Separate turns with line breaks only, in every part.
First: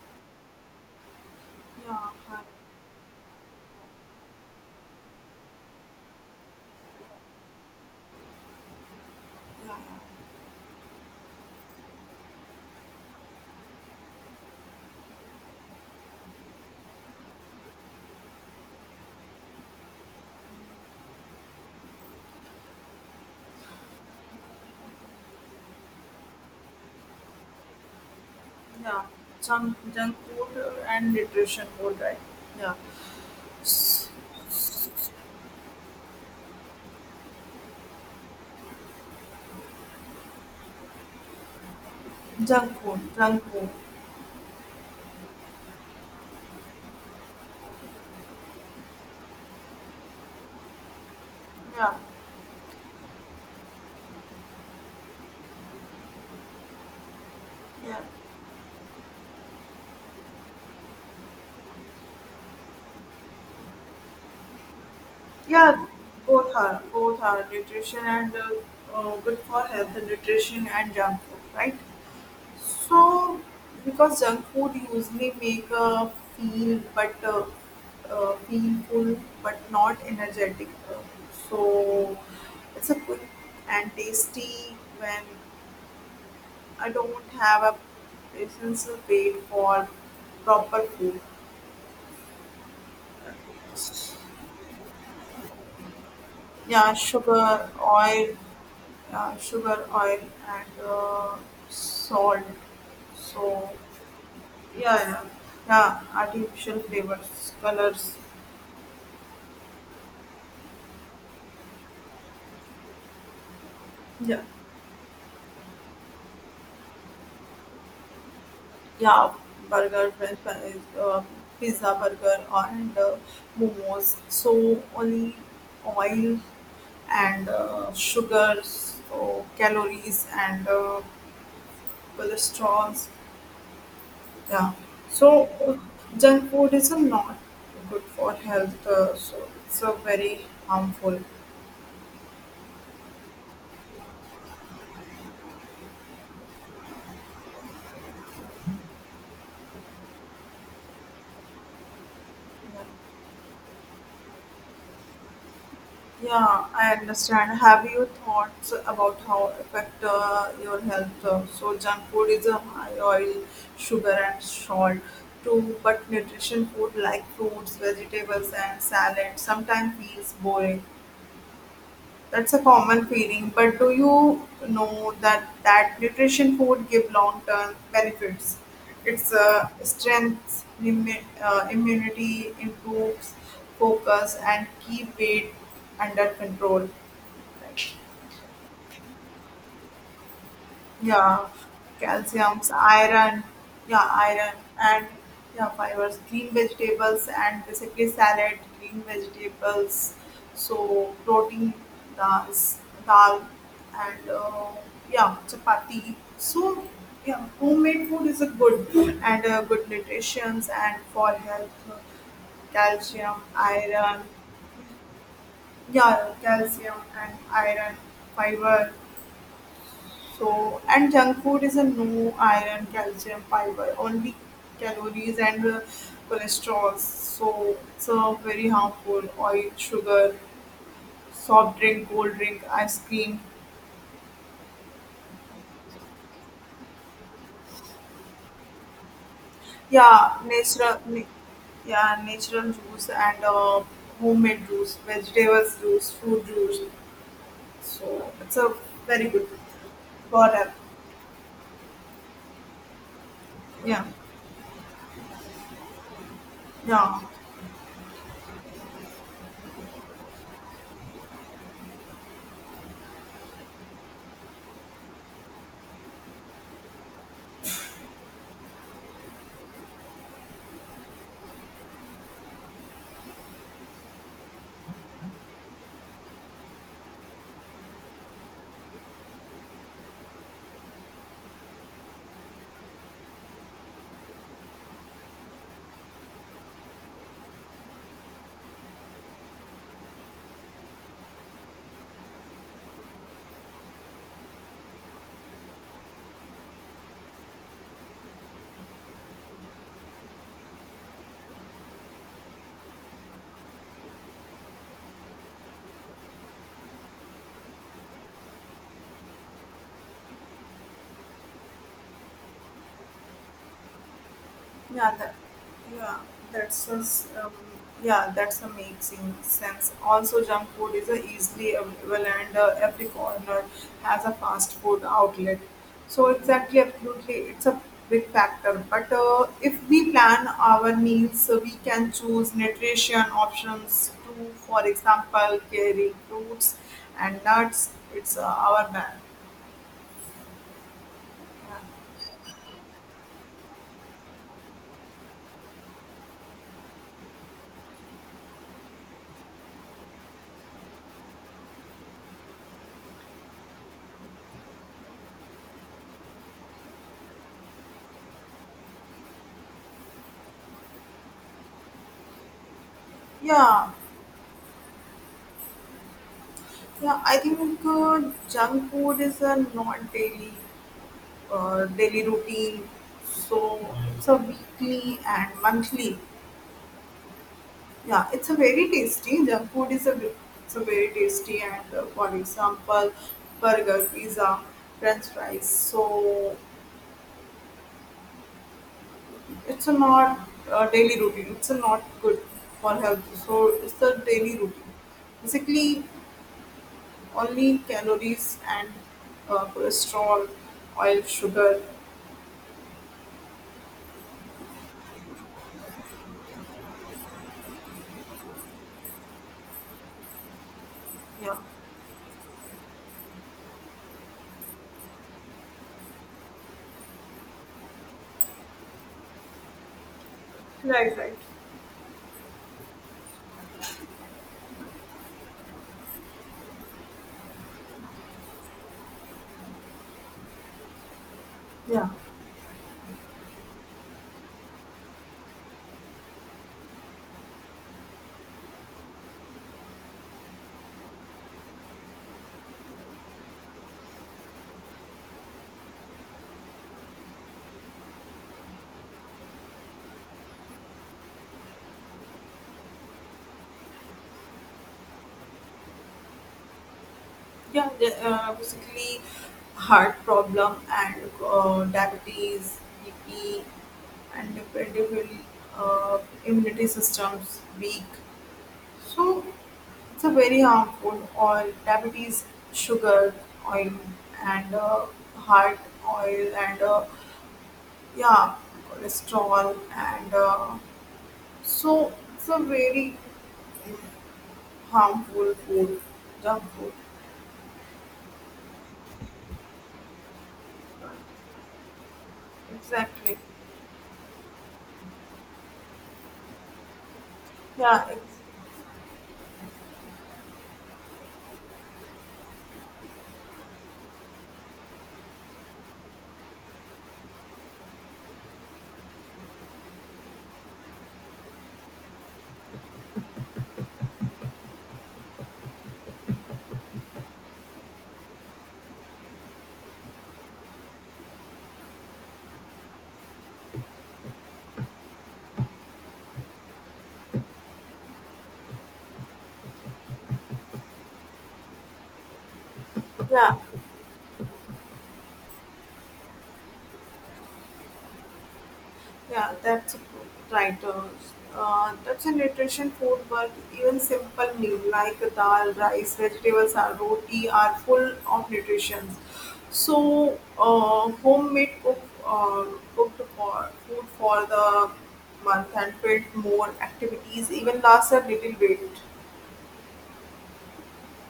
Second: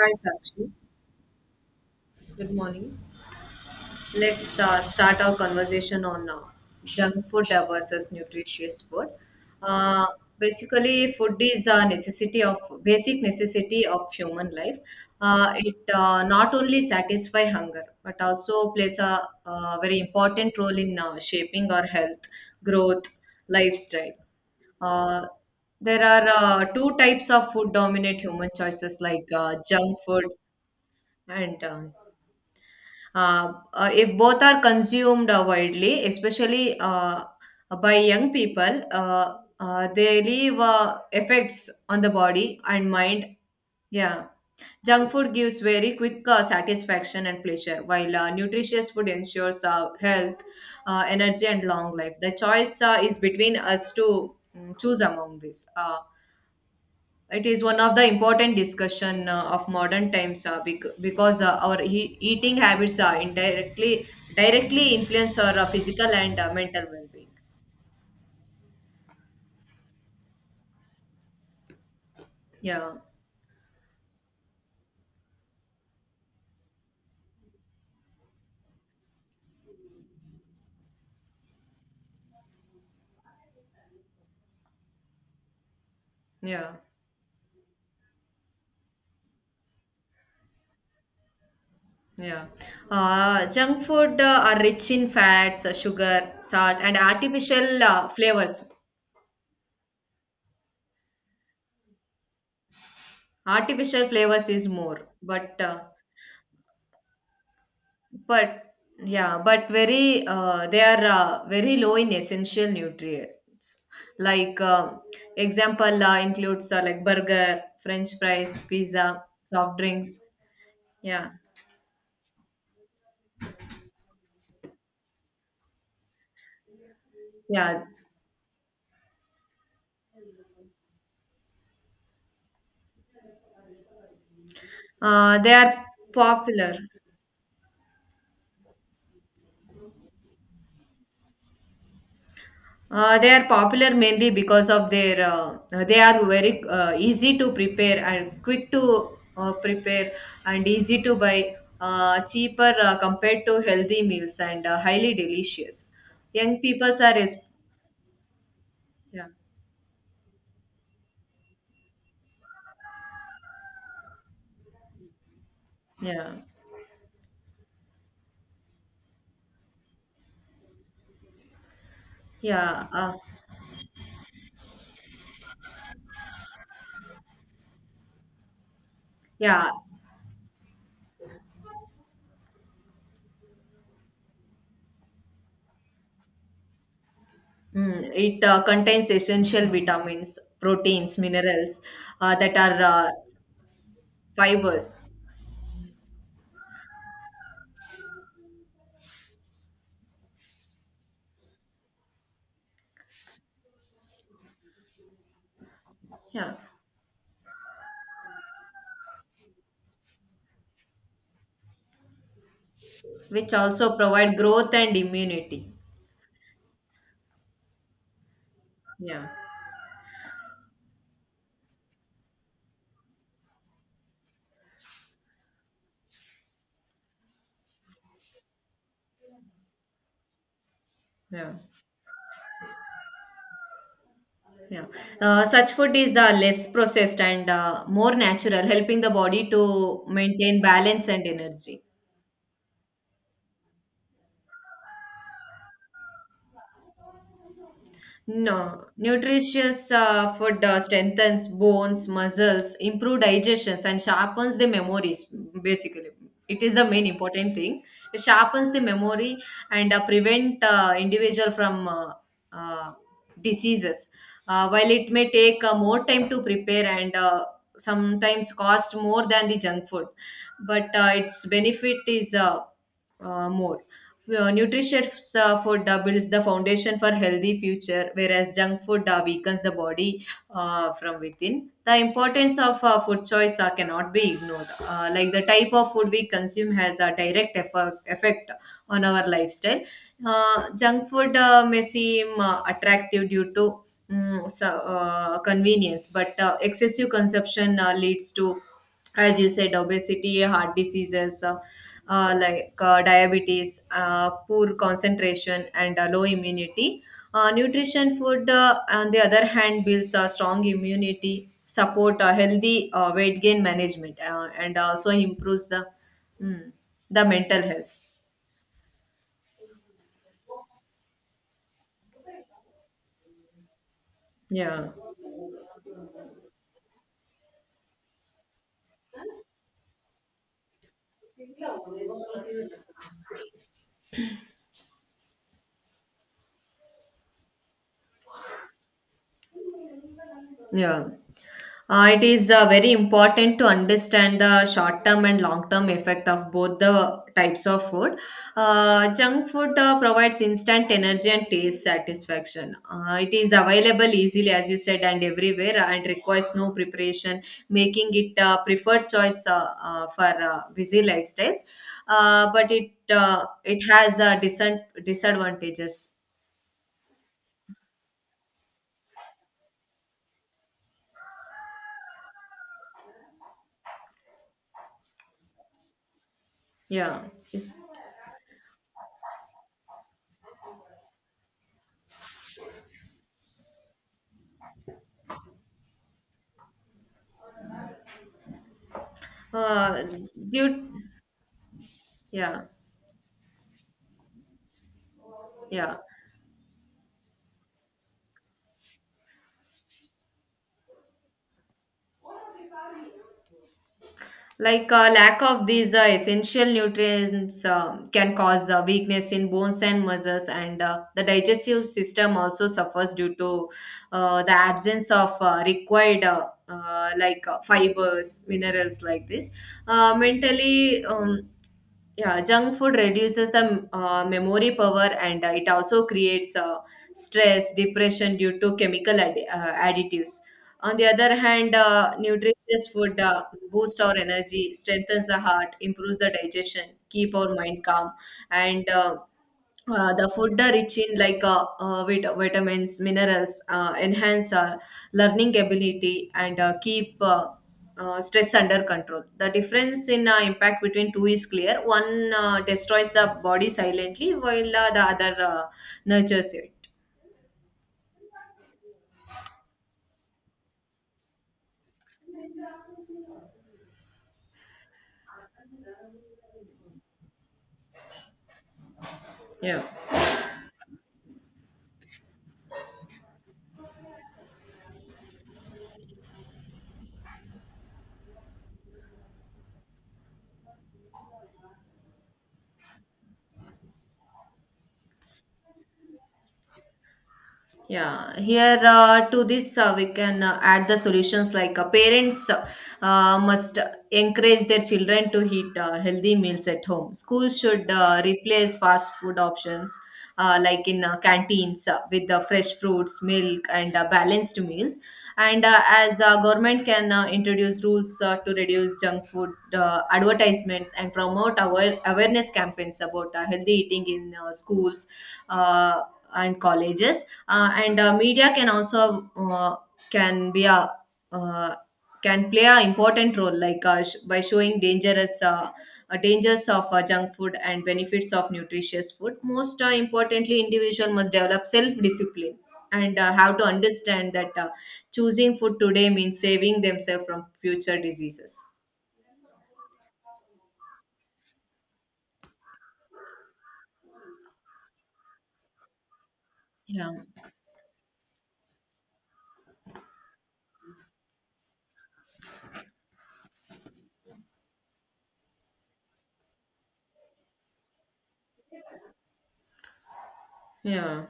Hi, Sakshi.
Yeah, hi.
Good morning. Let's start our conversation on junk food versus nutritious food. Uh, Basically, food is a necessity of basic necessity of human life. It not only satisfy hunger but also plays a, very important role in shaping our health, growth, lifestyle. Uh, there are two types of food dominate human choices
Yeah,
like
junk,
junk
junk
food
food and
and
nutrition food, right? Yeah, S-
If both are consumed widely, especially by young people, they leave effects on the body
junk
and
food,
mind.
junk food.
Yeah. Junk food gives very quick satisfaction and pleasure, while nutritious food ensures health, energy, and
Yeah,
long life. The choice is between us to choose among these. It is one of
yeah,
the important discussion of modern times because our eating habits are indirectly directly influence our
yeah.
physical and
Both are
mental
both
well-being.
are nutrition and good for health. Nutrition and junk food, right?
Yeah,
So because junk food usually make feel but feel full but not energetic. So it's a quick and tasty when
yeah,
I don't have a patience to wait for proper food.
yeah, junk food are rich in fats sugar salt
Yeah,
and
sugar,
artificial
oil,
flavors
yeah, sugar, oil, and salt. So,
artificial flavors is more
yeah, yeah, yeah, artificial flavors, colors.
but yeah, but very they are very low in essential nutrients.
Yeah,
Like example includes like burger, French fries, pizza,
yeah,
soft
burger,
drinks.
French fries,
Yeah,
pizza, burger, and momos. So, only oil and
yeah.
sugars, so calories, and cholesterol. Yeah. So
They
uh,
are
junk food
popular.
is a not good for health. So it's a very harmful.
They are popular mainly because of their they are very easy to prepare and quick to prepare and easy to buy cheaper
Yeah.
compared to healthy meals and highly delicious young
Yeah,
people
I
are
understand. Have you thoughts about
yeah,
how affect your health? So junk food is a high oil, sugar and salt too, but
yeah,
nutrition food like fruits, vegetables and salad sometimes feels boring. That's a
yeah,
common feeling, but do you know that that nutrition food give long term benefits? It's
yeah.
strengths, immunity, improves focus, and keep weight under control.
It contains essential vitamins proteins
Yeah,
minerals that
calciums,
are
iron, yeah, iron,
fibers,
and yeah, fibers, green vegetables, and basically salad, green vegetables, so protein, dal, dal and yeah, chapati.
yeah,
So, yeah, homemade food is a good and good nutrition and for health, calcium,
which also
iron,
provide growth and immunity.
yeah, calcium and iron, fiber,
Yeah,
so, and junk food is a no iron, calcium, fiber, only calories and cholesterol. So, it's a very harmful. Oil, sugar,
yeah.
soft drink, cold drink, ice cream.
Yeah. Such food is less processed and more natural, helping the body to
Yeah,
maintain
natural.
balance and energy.
Yeah, natural juice and homemade juice, vegetables juice, fruit juice. So, it's a
No,
very good
nutritious
for
food
health.
strengthens bones, muscles, improve digestions, and
Yeah,
sharpens the memories. Basically, it is the main
yeah.
important thing. It sharpens the memory and prevent individual from uh, diseases. While it may take more time to prepare and sometimes cost more than the junk food, but its benefit is more. Nutritious food builds the foundation for healthy future whereas junk food weakens the body from within. The importance of food choice cannot be ignored, like the type of food we consume has a direct effect on our lifestyle. Junk food may seem attractive due to convenience, but excessive consumption leads to, as you said, obesity, heart diseases. Like diabetes, poor concentration, and low immunity. Nutrition food, on the other hand, builds a strong immunity, support a healthy weight gain management, and also
Yeah,
improves the
yeah,
mm,
that's
the
just, um,
mental health.
yeah, that's a amazing sense. Also, junk food is a easily available, and every corner has a fast
Yeah.
food outlet. So exactly, absolutely, it's a big factor. But if we plan our meals, so we can choose nutrition options to, for example, carry fruits and nuts. It's our bad.
Yeah.
Yeah,
It is very important to understand the short term and long term effect of both the types of food. Junk food provides instant energy and taste satisfaction. It is available easily, as you said, and everywhere, and requires no preparation, making it a preferred choice for busy lifestyles. But it it
yeah.
has disadvantages.
Yeah, I think junk food is a not daily. Daily routine. So it's a weekly and monthly.
Yeah. It's-
Yeah, it's a very tasty. Junk food is a ve- It's a very tasty and for example, burger, pizza, French fries. So it's a
Uh,
not a
due,
daily routine. It's a not good
yeah.
for health. So it's a daily routine.
Yeah.
Basically, only calories and cholesterol, oil, sugar.
Like a lack of these essential nutrients can cause weakness in bones and muscles and the
Yeah.
digestive system also suffers due to the absence of required like fibers minerals like this. Mentally,
Right, right.
yeah, junk food reduces the memory power, and it also creates stress depression due to chemical additives. On the other hand,
Yeah.
nutritious food boosts our energy, strengthens the heart, improves the digestion, keep our mind calm, and the food are rich in like vitamins, minerals, enhance learning ability, and keep stress under control. The difference in impact between two is clear. One destroys the body silently, while the other nurtures it.
Yeah, basically heart problem and diabetes, BP, and dependable uh, immunity systems weak. So
Yeah.
it's a very harmful. Oil, diabetes, sugar, oil, and heart oil, and yeah, cholesterol, and so it's a very harmful food, junk food.
Yeah, here to this we can add the solutions like parents
Exactly.
must encourage their children to eat healthy meals at home. Schools should
Yeah. It's,
replace fast food options like in canteens with the fresh fruits, milk, and balanced meals. And as government can introduce rules to reduce junk food advertisements and promote awareness campaigns about healthy eating in schools. Uh, and colleges and media can also can be a uh, can play a important role like by showing dangerous dangers of junk food and benefits of nutritious food. Most importantly, individual must develop self discipline and
yeah.
have to understand that choosing food today means saving themselves from future diseases.
Yeah, that's right. That's a nutrition food, but even simple meal like dal, rice, vegetables, or
Yeah,
roti are full of nutrition. So, homemade cooked for food for the month and build more activities, even last a little bit.
yeah,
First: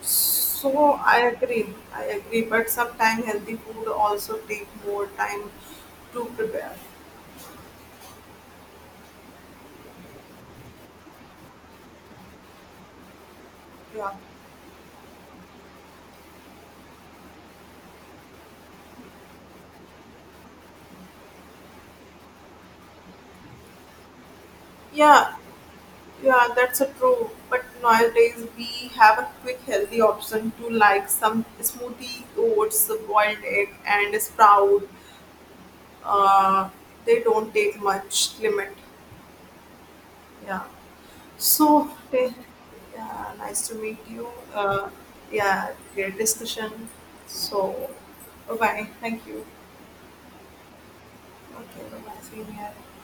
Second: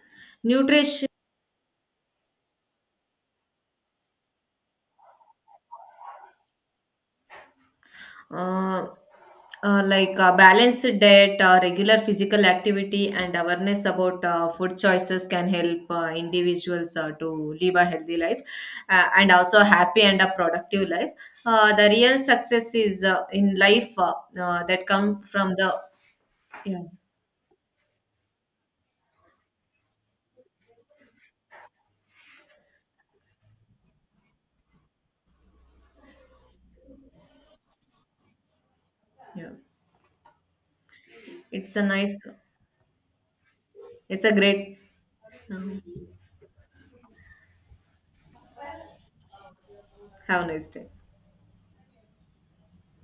So,
nutrition
I agree. I agree. But sometimes healthy food also take more time to prepare.
uh, like a balanced diet, regular physical activity, and awareness
Yeah.
about food choices can help individuals to live a healthy life and also a happy and a productive life. The real success is in life that come
Yeah,
from the
yeah,
yeah,
that's a true. But nowadays we have a quick, healthy option to like some smoothie, oats, boiled egg, and sprout. Uh, they don't take much limit.
yeah.
Yeah.
It's a
So,
nice.
yeah, nice to meet
It's
you.
a great.
Uh,
uh,
yeah, great discussion. So, bye bye. Thank you.
have a nice day.
Okay, bye bye. See you here.